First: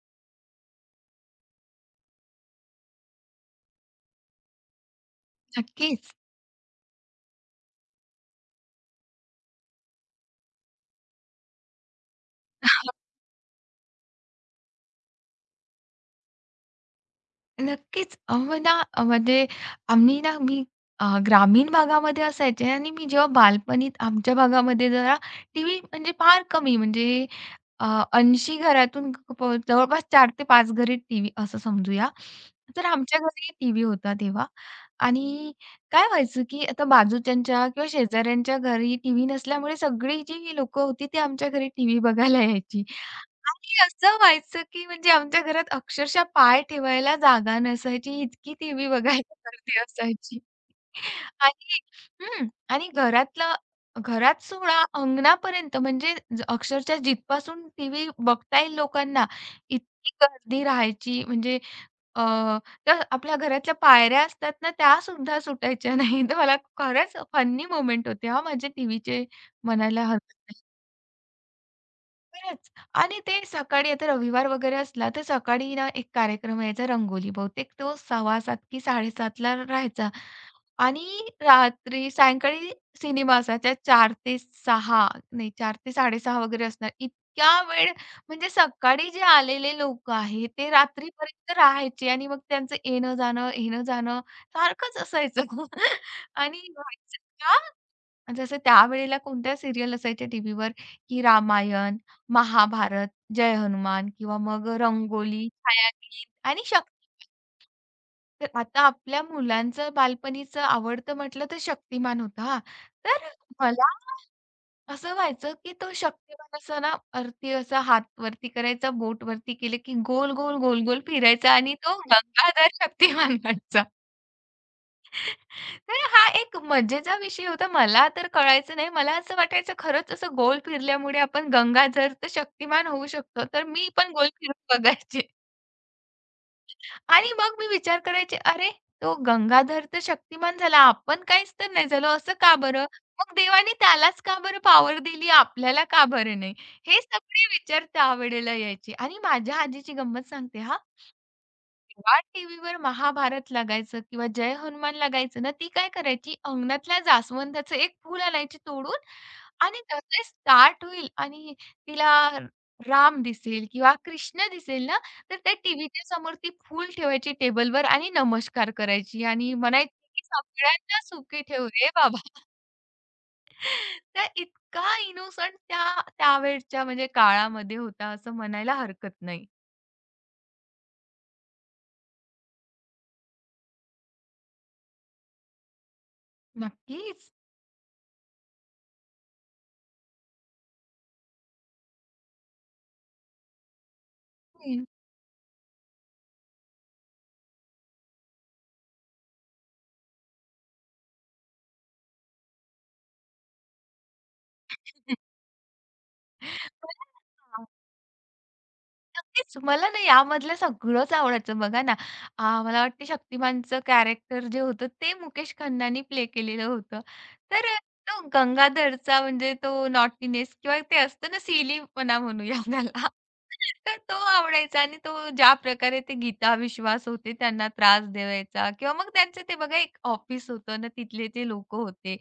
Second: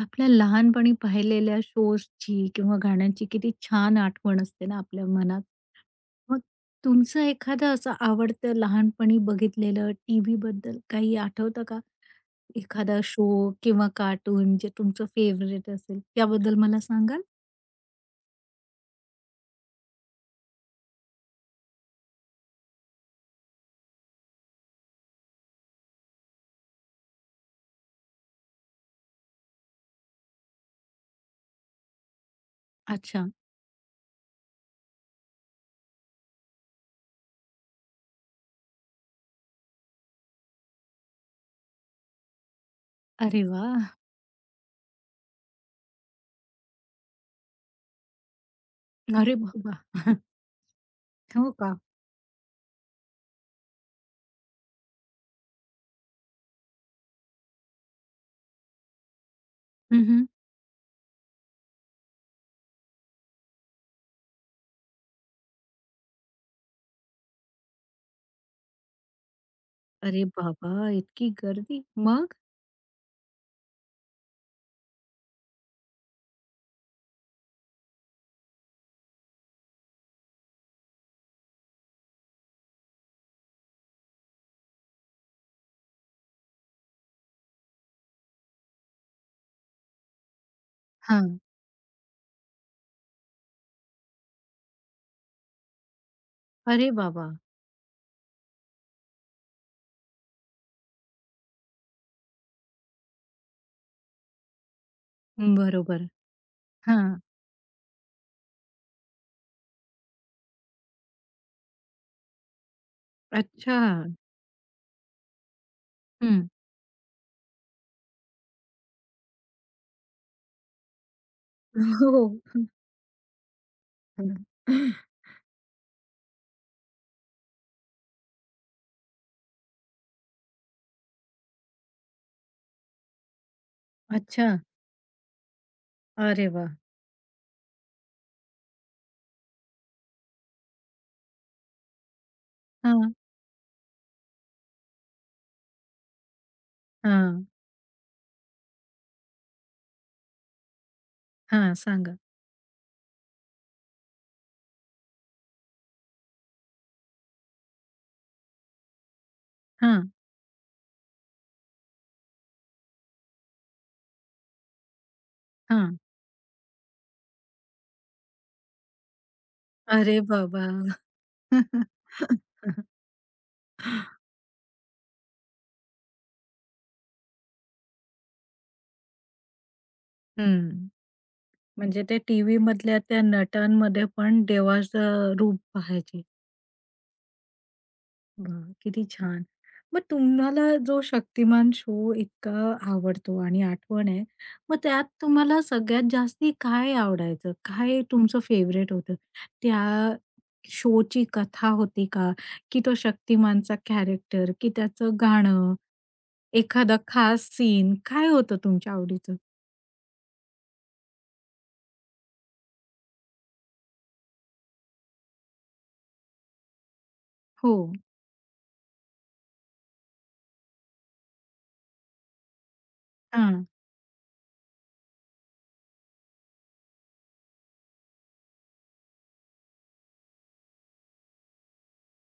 आपल्या लहानपणी पाहिलेल्या शोजची किंवा गाण्यांची किती छान आठवण असते ना आपल्या मनात. नक्कीच. मग तुमचं एखादं असं आवडतं लहानपणी बघितलेलं टीव्हीबद्दल काही आठवतं का? एखादा शो किंवा कार्टून जे तुमचं फेव्हरेट असेल त्याबद्दल मला सांगाल? नक्कीच. अहो ना, अ, म्हणजे आम्ही ना मी अ, ग्रामीण भागामध्ये असायचे आणि मी जेव्हा बालपणीत आमच्या भागामध्ये जरा टीव्ही म्हणजे फार कमी म्हणजे अ, 80 घरातून प जवळपास 4 ते 5 घरी टीव्ही असं समजूया. तर आमच्या अच्छा. घरी टीव्ही होता तेव्हा. आणि काय व्हायचं, की आता बाजूच्यांच्या किंवा शेजाऱ्यांच्या घरी टीव्ही नसल्यामुळे सगळी जी लोकं होती ती आमच्या घरी टीव्ही बघायला यायची. अरे आणि वाह! असं व्हायचं, की म्हणजे आमच्या घरात अक्षरशः पाय ठेवायला जागा नसायची, इतकी टीव्ही बघायला अरे बाबा! गर्दी असायची. हो का? आणि हं. आणि घरात सोडा अंगणापर्यंत म्हणजे अक्षरशः जिथपासून टीव्ही बघता येईल लोकांना, हं, इतकी हं. गर्दी राहायची. अ, तर आपल्या घरातल्या पायऱ्या असतात ना, त्यासुद्धा सुटायच्या नाहीत. मला खरंच फन्नी मोमेंट होते हां, माझे टीव्हीचे म्हणायला अरे हरकत नाही. बाबा! इतकी गर्दी. मग? खरंच. आणि ते सकाळी आता रविवार वगैरे असला, तर सकाळी ना एक कार्यक्रम यायचा रंगोली. बहुतेक तो 6:15 की 7:30ला राहायचा. आणि रात्री सायंकाळी सिनेमा असायचा 4 ते 6 नाही 4 ते 6:30 वगैरे असणार. इतक्या वेळ म्हणजे सकाळी जे आलेले लोकं आहेत, ते हां. रात्रीपर्यंत राहायचे आणि मग त्यांचं येणं-जाणं, येणं-जाणं सारखंच असायचं. आणि अरे व्हायचं बाबा! का जसं त्यावेळेला कोणत्या सीरियल असायच्या टीव्हीवर, की रामायण, महाभारत, जय हनुमान किंवा मग रंगोली, बरोबर. छायागीत आणि शक्तिमान. हां. तर आता आपल्या मुलांचं बालपणीचं आवडतं म्हटलं तर शक्तिमान होतं हां. तर अच्छा. मला असं व्हायचं, की तो हं. शक्तिमान असा ना, वरती असा हात वरती करायचा, बोट वरती केलं की गोल, गोल, गोल, गोल फिरायचा आणि तो हो. गंगाधर शक्तिमान व्हायचा. हं. तर हा एक मजेचा विषय होता. मला तर कळायचं नाही. मला असं वाटायचं खरंच असं गोल फिरल्यामुळे आपण गंगाधर तर शक्तिमान होऊ शकतो. तर मी पण गोल अच्छा. फिरून बघायचे अरे वाह! आणि मग मी विचार करायचे, "अरे, तो गंगाधर तर शक्तिमान झाला. आपण काहीच तर नाही झालो. असं का बरं? हां, मग देवाने त्यालाच का बरं पॉवर दिली? आपल्याला का बरं नाही?" हे सगळे हां, विचार त्यावेळेला यायचे आणि माझ्या आजीची गंमत सांगते हां. हां. सांगा. जेव्हा टीव्हीवर महाभारत लागायचं किंवा जय हनुमान लागायचं ना, ती काय करायची अंगणातल्या जास्वंदाचं एक फूल आणायची तोडून आणि हां, तसे स्टार्ट होईल आणि तिला राम दिसेल किंवा कृष्ण दिसेल ना, तर त्या हां. टीव्हीच्या समोर ती फूल ठेवायची टेबलवर आणि नमस्कार करायची आणि म्हणायची, अरे की बाबा! "सगळ्यांना सुखी ठेव रे बाबा." तर इतका इनोसंट त्या त्यावेळच्या म्हणजे काळामध्ये होता असं म्हणायला हरकत नाही. हं. म्हणजे ते टीव्हीमधल्या त्या नटांमध्ये पण देवाचं रूप पाहायचे. नक्कीच. वाह! किती छान. मग तुम्हाला जो शक्तिमान शो इतका आवडतो आणि आठवण आहे, मग हं. त्यात तुम्हाला सगळ्यात जास्ती काय आवडायचं? काय तुमचं फेव्हरेट होतं? त्या शोची कथा होती का? की तो शक्तिमानचा कॅरेक्टर, की त्याचं गाणं, एखादा खास मला सीन, काय होतं तुमच्या आवडीचं? नक्कीच. मला ना यामधलं सगळंच आवडायचं. बघा ना, मला वाटतं शक्तिमानचं कॅरेक्टर जे होतं ते मुकेश खन्नानी प्ले केलेलं होतं. तर हो. अ, तो गंगाधरचा म्हणजे तो नॉटीनेस किंवा ते असतं ना सिलीपणा म्हणूया त्याला. हां. तर तो आवडायचा आणि तो ज्या प्रकारे ते गीता विश्वास होते त्यांना त्रास द्यायचा किंवा मग त्यांचं ते बघा एक ऑफिस होतं ना तिथले ते लोकं होते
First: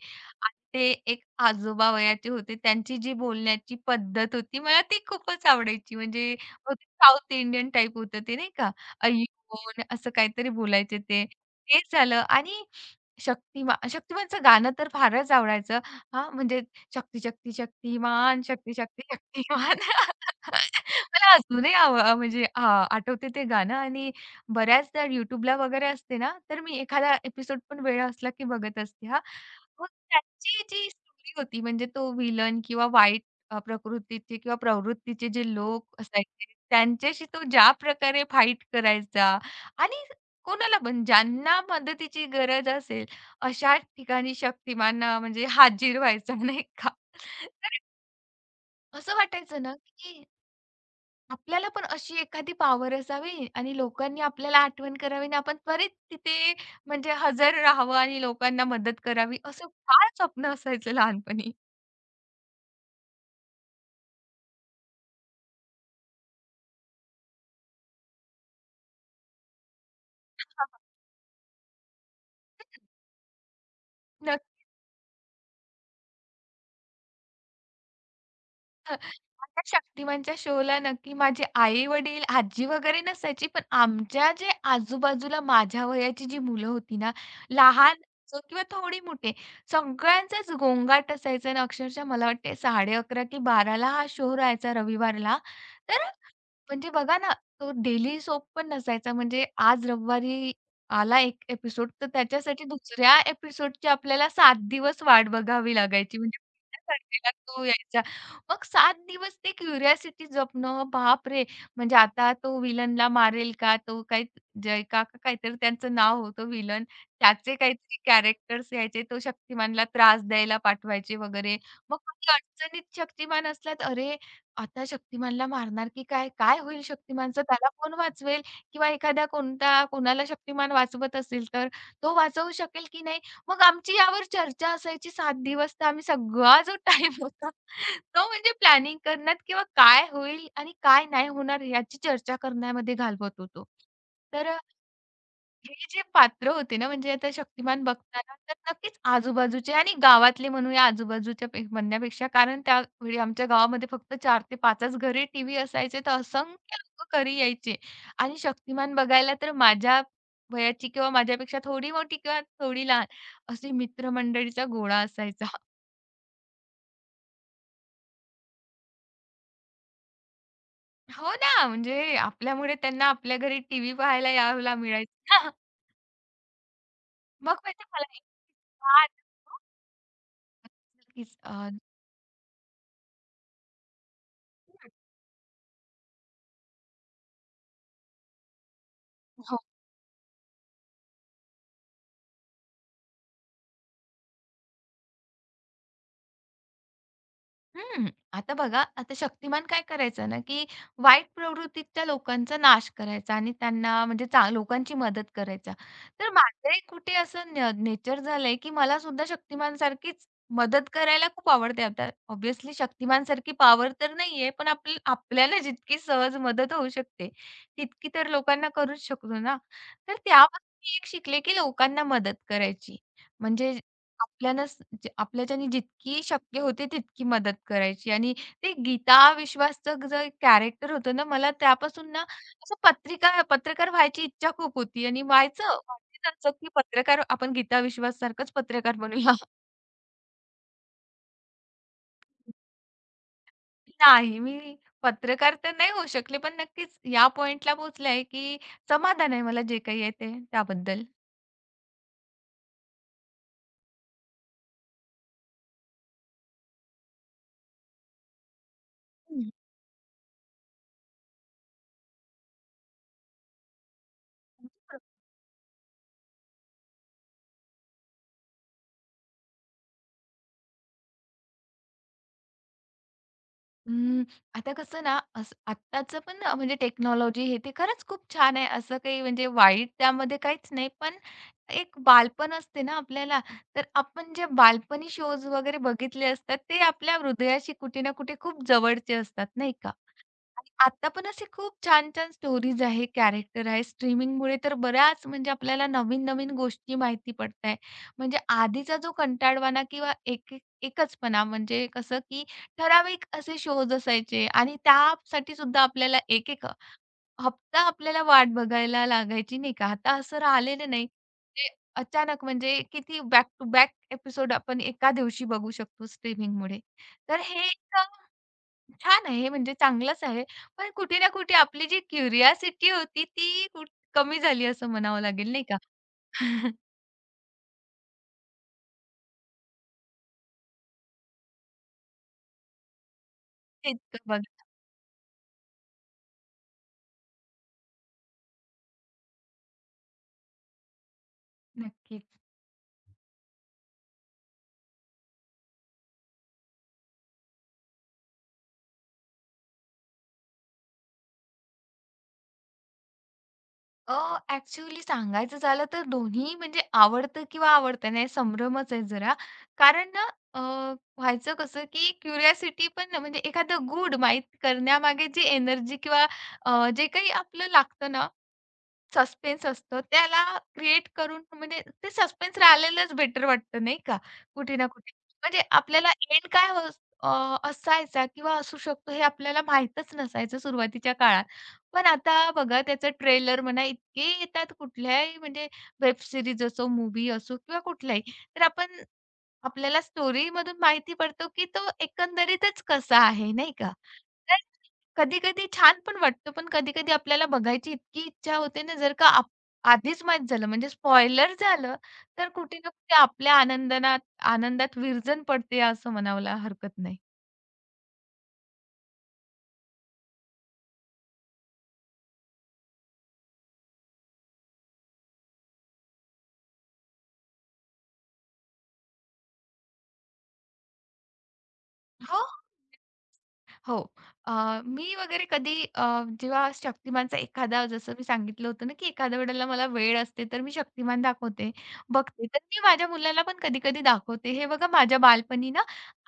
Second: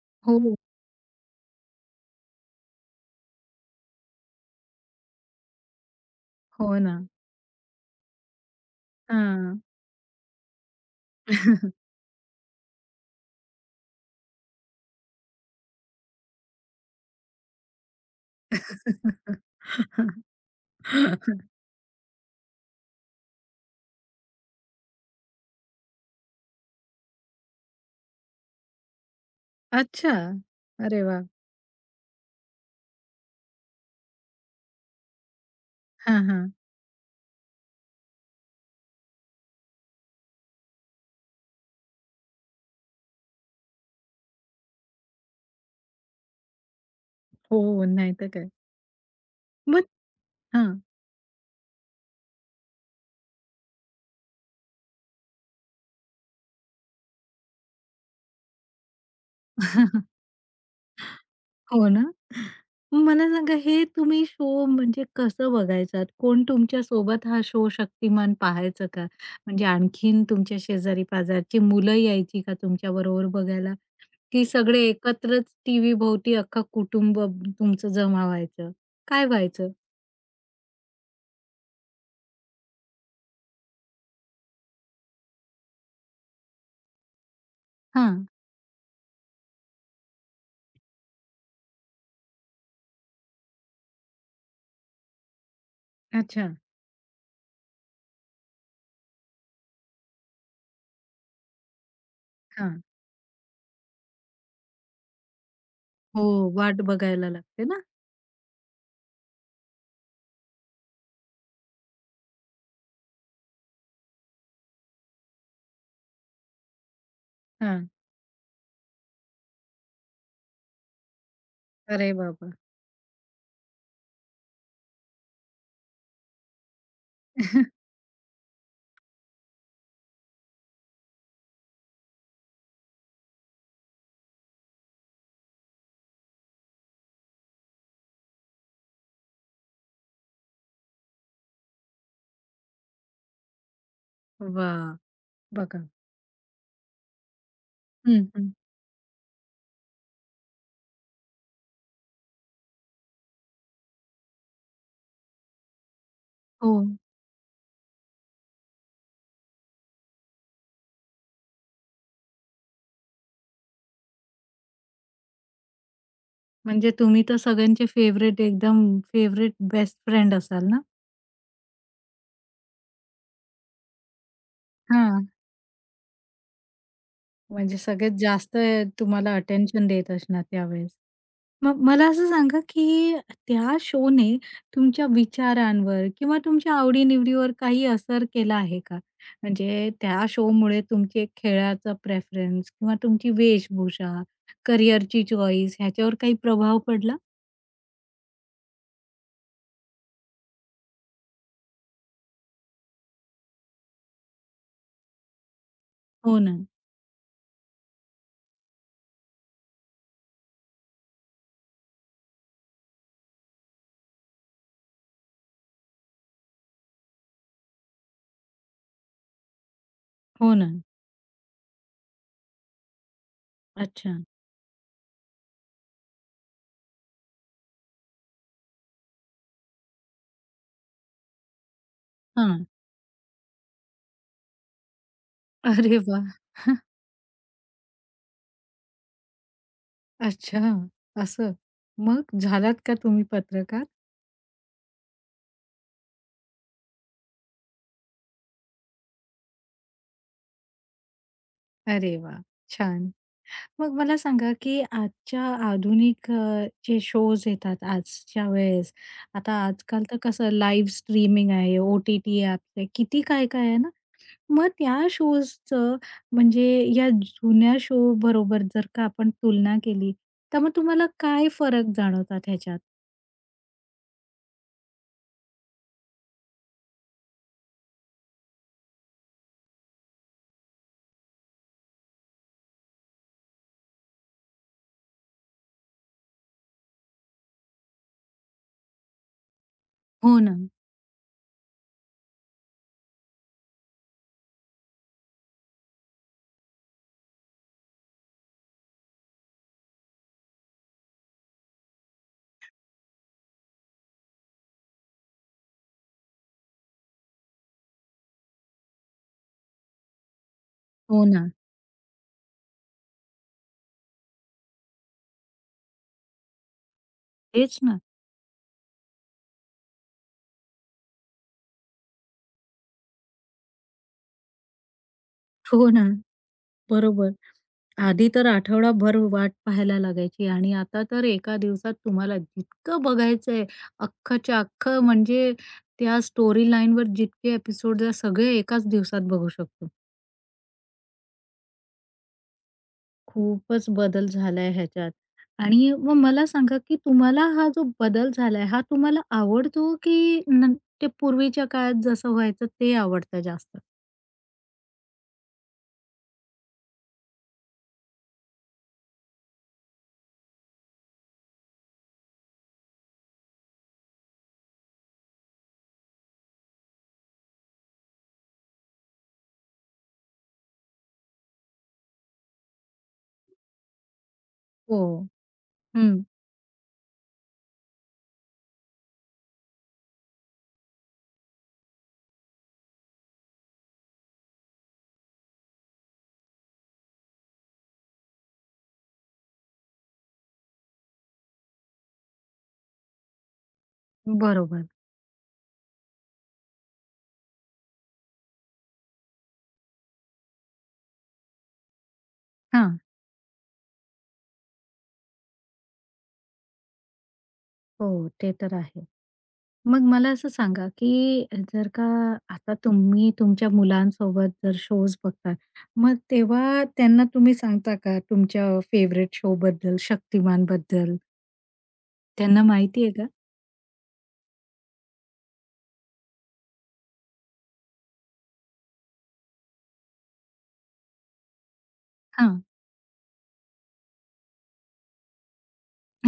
आणि हो, ते एक आजोबा वयाचे होते. त्यांची जी बोलण्याची पद्धत होती मला ती खूपच आवडायची. म्हणजे हो, हो ते ना. साउथ इंडियन टाइप होतं ते नाही का? हां. अय्युबोन असं काहीतरी बोलायचे ते. तेच झालं आणि शक्तिमानचं गाणं तर फारच आवडायचं. हां, म्हणजे शक्ती, शक्ती, शक्तिमान, शक्ती, शक्ती, शक्तिमान. मला अजूनही आव अ, म्हणजे आ आठवते ते गाणं आणि बऱ्याचदा YouTubeला वगैरे असते ना, तर मी एखादा एपिसोड पण वेळ असला की बघत असते हां. मग अच्छा. त्याची जी अरे वाह! स्टोरी होती म्हणजे तो व्हिलन किंवा वाईट प्रकृतीचे किंवा प्रवृत्तीचे जे लोक हां, हां. असायचे, त्यांच्याशी तो ज्या प्रकारे फाईट करायचा आणि कोणाला पण ज्यांना मदतीची गरज असेल, अशा ठिकाणी शक्तिमान म्हणजे हाजीर व्हायचा नाही का? तर हो, नाही तर काय. असं वाटायचं ना, मग की हां. आपल्याला पण अशी एखादी पॉवर असावी आणि लोकांनी आपल्याला आठवण करावी आणि आपण त्वरित तिथे म्हणजे हजर राहावं आणि लोकांना मदत करावी, असं फार स्वप्न असायचं लहानपणी. हो ना. मग मला सांगा हे तुम्ही शो म्हणजे कसं बघायचात? कोण तुमच्या सोबत हा शो शक्तिमान पाहायचं का? म्हणजे आणखीन तुमच्या शेजारी-पाजारची मुलं यायची का तुमच्याबरोबर बघायला? की सगळे एकत्रच टीव्हीभोवती अख्खं कुटुंब तुमचं जमा व्हायचं? हं. काय आता व्हायचं? शक्तिमानच्या शोला नक्की माझे आई-वडील, आजी वगैरे नसायची. पण आमच्या जे आजूबाजूला माझ्या वयाची जी मुलं होती ना, लहान हां. असो किंवा थोडी मोठे, सगळ्यांचाच गोंगाट असायचा आणि अक्षरशः मला वाटते साडे अकरा की बाराला हा शो राहायचा रविवारला. तर अच्छा. म्हणजे बघा ना, तो डेली सोप पण नसायचा. म्हणजे आज रविवारी आला एक एपिसोड, तर त्याच्यासाठी हां. दुसऱ्या एपिसोडची आपल्याला 7 दिवस वाट बघावी लागायची. हो, म्हणजे वाट पुढच्या संडेला बघायला तो लागते ना? यायचा. मग 7 दिवस ते क्युरिओसिटी जपणं, बापरे! म्हणजे आता तो विलनला मारेल का? तो काही जयका का काहीतरी त्यांचं नाव होतं विलन. त्याचे हां. काहीतरी कॅरेक्टर्स यायचे. तो शक्तिमानला त्रास द्यायला पाठवायचे वगैरे. मग अरे कधी बाबा! अडचणीत शक्तिमान असला, तर अरे आता शक्तिमानला मारणार की काय? काय होईल शक्तिमानचं? त्याला कोण वाचवेल? किंवा एखादा कोणता कोणाला शक्तिमान वाचवत असेल तर तो वाचवू शकेल की नाही? मग आमची यावर चर्चा असायची 7 दिवस. तर आम्ही सगळा जो टाईम होता तो म्हणजे प्लॅनिंग करण्यात किंवा काय होईल आणि काय नाही होणार याची चर्चा करण्यामध्ये घालवत होतो. तर वाह! हे बघा. जे पात्र होते ना, म्हणजे आता शक्तिमान हं. बघताना हं. तर नक्कीच आजूबाजूचे आणि गावातले म्हणूया आजूबाजूच्या म्हणण्यापेक्षा कारण त्यावेळी आमच्या गावामध्ये फक्त 4 ते 5 च टीव्ही असायचे, तर हो. असंख्य लोकं घरी यायचे आणि शक्तिमान बघायला तर माझ्या वयाची किंवा माझ्यापेक्षा थोडी मोठी किंवा थोडी लहान अशी मित्रमंडळीचा गोळा असायचा. म्हणजे तुम्ही तर सगळ्यांचे फेवरेट एकदम फेवरेट बेस्ट फ्रेंड असाल ना? हो ना, म्हणजे आपल्यामुळे त्यांना आपल्या घरी टीव्ही पाहायला यायला मिळायचं. हां. मग म्हणजे म्हणजे मला सगळ्यात जास्त इतका तुम्हाला आनंद अटेन्शन देत असणार त्यावेळेस. नक्कीच. मग मला असं सांगा, की त्या शोने तुमच्या विचारांवर किंवा तुमच्या आवडी-निवडीवर काही असर केला आहे का? अ, म्हणजे त्या शोमुळे तुमचे खेळाचा प्रेफरन्स किंवा तुमची वेशभूषा, करिअरची चॉईस ह्याच्यावर काही प्रभाव पडला? हं. आता बघा, आता शक्तिमान काय करायचा ना, की वाईट प्रवृत्तीच्या लोकांचा नाश करायचा आणि त्यांना म्हणजे लोकांची मदत करायचा. तर हो ना, माझंही कुठे असं नेचर झालंय, की मला सुद्धा शक्तिमानसारखीच मदत करायला खूप आवडते. आता ऑब्व्हियसली शक्तिमानसारखी पॉवर तर नाहीये, पण आपल्याला जितकी सहज मदत होऊ शकते, तितकी तर लोकांना करूच शकतो ना. तर हो ना. त्यापासून मी एक शिकले, की लोकांना मदत करायची. म्हणजे अच्छा. आपल्यालाच जे आपल्याच्याने जितकी शक्य होते तितकी मदत करायची आणि ते गीता विश्वासचं जे कॅरेक्टर होतं ना, मला त्यापासून ना हां. असं पत्रकार व्हायची इच्छा खूप होती आणि व्हायचं अरे वाह! व्हायचं असं की पत्रकार आपण गीता विश्वास सारखंच पत्रकार बनूया. अच्छा, असं. मग झालात का तुम्ही पत्रकार? नाही, मी पत्रकार तर नाही होऊ शकले, पण नक्कीच या पॉइंटला पोहोचले आहे की समाधान आहे मला जे काही आहे ते त्याबद्दल. अरे वा, छान. मग मला सांगा, की आजच्या आधुनिक जे शोज येतात आजच्या वेळेस, आता आजकाल तर कसं लाईव्ह स्ट्रीमिंग आहे, OTT ॲप्स आहे, किती काय-काय आहे ना. मग त्या हम्म. शोजचं म्हणजे या जुन्या शो बरोबर जर का आपण तुलना केली, तर मग तुम्हाला काय फरक जाणवतात ह्याच्यात? हम्म, आता कसं ना, असं आत्ताचं पण म्हणजे टेक्नॉलॉजी हे ते खरंच खूप छान आहे. असं काही म्हणजे वाईट त्यामध्ये काहीच नाही. पण एक बालपण असते ना आपल्याला, तर आपण जे बालपणी शोज वगैरे बघितले असतात, ते आपल्या हृदयाशी कुठे ना कुठे खूप जवळचे असतात, नाही का? हो ना, आणि आता पण असे खूप छान-छान स्टोरीज आहे, कॅरेक्टर आहे. स्ट्रीमिंगमुळे तर बऱ्याच म्हणजे आपल्याला नवीन-नवीन गोष्टी माहिती पडताय. म्हणजे आधीचा जो कंटाळवाणा किंवा एक एक एकचपणा म्हणजे कसं, की ठराविक असे शोज असायचे आणि त्यासाठी सुद्धा एक-एक हप्ता आपल्याला वाट बघायला लागायची नाही का. आता असं राहिलेलं नाही. हो ना. ते अचानक म्हणजे किती बॅक टू बॅक एपिसोड आपण एका दिवशी बघू शकतो स्ट्रीमिंगमुळे. तर हे तेच एक ना. छान आहे, म्हणजे चांगलंच आहे. पण कुठे ना कुठे आपली जी क्युरिओसिटी होती ती कमी झाली असं म्हणावं लागेल नाही का? हो ना, बरोबर. आधी तर आठवडाभर वाट पाहायला लागायची आणि आता तर एका दिवसात तुम्हाला जितकं बघायचंय, तेच तर बघा. अख्खच्या अख्खं म्हणजे त्या स्टोरी लाईनवर जितके एपिसोड आहे सगळे एकाच दिवसात बघू शकतो. नक्कीच. खूपच बदल झालाय ह्याच्यात. आणि मग मला सांगा, की तुम्हाला हा जो बदल झालाय, हा तुम्हाला आवडतो की न ते पूर्वीच्या काळात जसं व्हायचं ते आवडतं जास्त? अ, ॲक्चुअली सांगायचं झालं तर दोन्ही म्हणजे आवडतं किंवा आवडतं नाही संभ्रमच आहे जरा. कारण ना अ, व्हायचं कसं की क्युरिओसिटी पण ना, म्हणजे एखादं गूढ माहीत करण्यामागे जी एनर्जी किंवा जे काही आपलं लागतं ना सस्पेन्स असतो त्याला क्रिएट करून म्हणजे ते सस्पेन्स राहिलेलंच बेटर वाटतं नाही का? कुठे ना कुठे. हो. म्हणजे आपल्याला हं, एंड काय हो अ, असायचा किंवा असू शकतो हे आपल्याला माहीतच नसायचं सुरुवातीच्या काळात. पण आता बघा त्याचं ट्रेलर म्हणा इतके येतात कुठल्याही म्हणजे वेब सीरीज असो, मूव्ही असो किंवा कुठलाही. तर आपल्याला स्टोरीमधून माहिती पडतो, की तो एकंदरीतच कसा आहे, नाही का? तर बरोबर. कधी-कधी छान पण वाटतो, पण कधी-कधी आपल्याला बघायची इतकी इच्छा होते ना, जर का आप आधीच माहीत झालं म्हणजे स्पॉइलर झालं, तर कुठे ना हां. कुठे आपल्या आनंदात विरजण पडते असं म्हणायला हरकत नाही. हो, ते तर आहे. मग मला असं सांगा, की जर का आता तुम्ही तुमच्या मुलांसोबत जर शोज बघता, मग तेव्हा त्यांना तुम्ही सांगता का तुमच्या फेव्हरेट शोबद्दल, शक्तिमानबद्दल? हो. त्यांना माहिती आहे का? हो. मी वगैरे जेव्हा शक्तिमानचा एखादा जसं मी सांगितलं होतं ना, की एखाद्या वेळेला मला वेळ असते, तर मी शक्तिमान दाखवते, बघते. तर हां. मी माझ्या मुलाला पण कधी-कधी दाखवते. हे बघा माझ्या बालपणी ना,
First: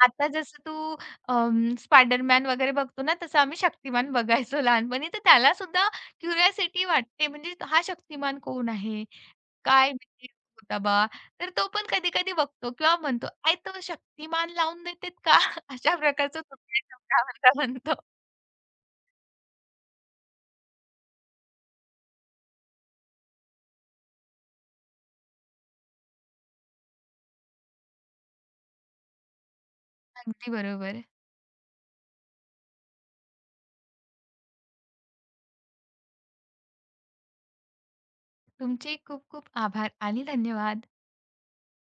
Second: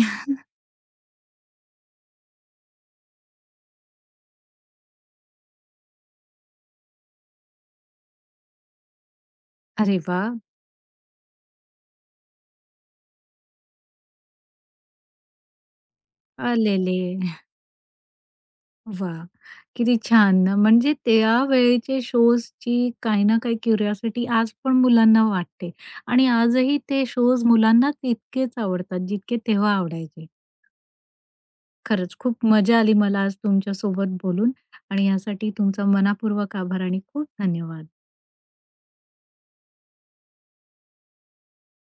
आता जसं तू स्पायडरमॅन वगैरे बघतो ना, तसं आम्ही शक्तिमान बघायचो लहानपणी. तर त्याला सुद्धा क्युरिओसिटी वाटते, म्हणजे हा शक्तिमान कोण आहे? काय अरे म्हणजे वाह! होता बा? तर तो पण कधी-कधी बघतो किंवा म्हणतो, "आई तो शक्तिमान लावून देतात का?" अशा प्रकारचं तुमच्या आलेले. शब्दांत म्हणतो. वाह! किती छान ना. म्हणजे त्यावेळेचे शोजची काही ना काही क्युरिओसिटी आज पण मुलांना वाटते आणि आजही ते शोज मुलांना तितकेच आवडतात, जितके तेव्हा आवडायचे. अगदी बरोबर. खरंच खूप मजा आली मला आज तुमच्यासोबत बोलून आणि यासाठी तुमचा मनापूर्वक आभार आणि खूप धन्यवाद. तुमचे खूप खूप आभार आणि धन्यवाद.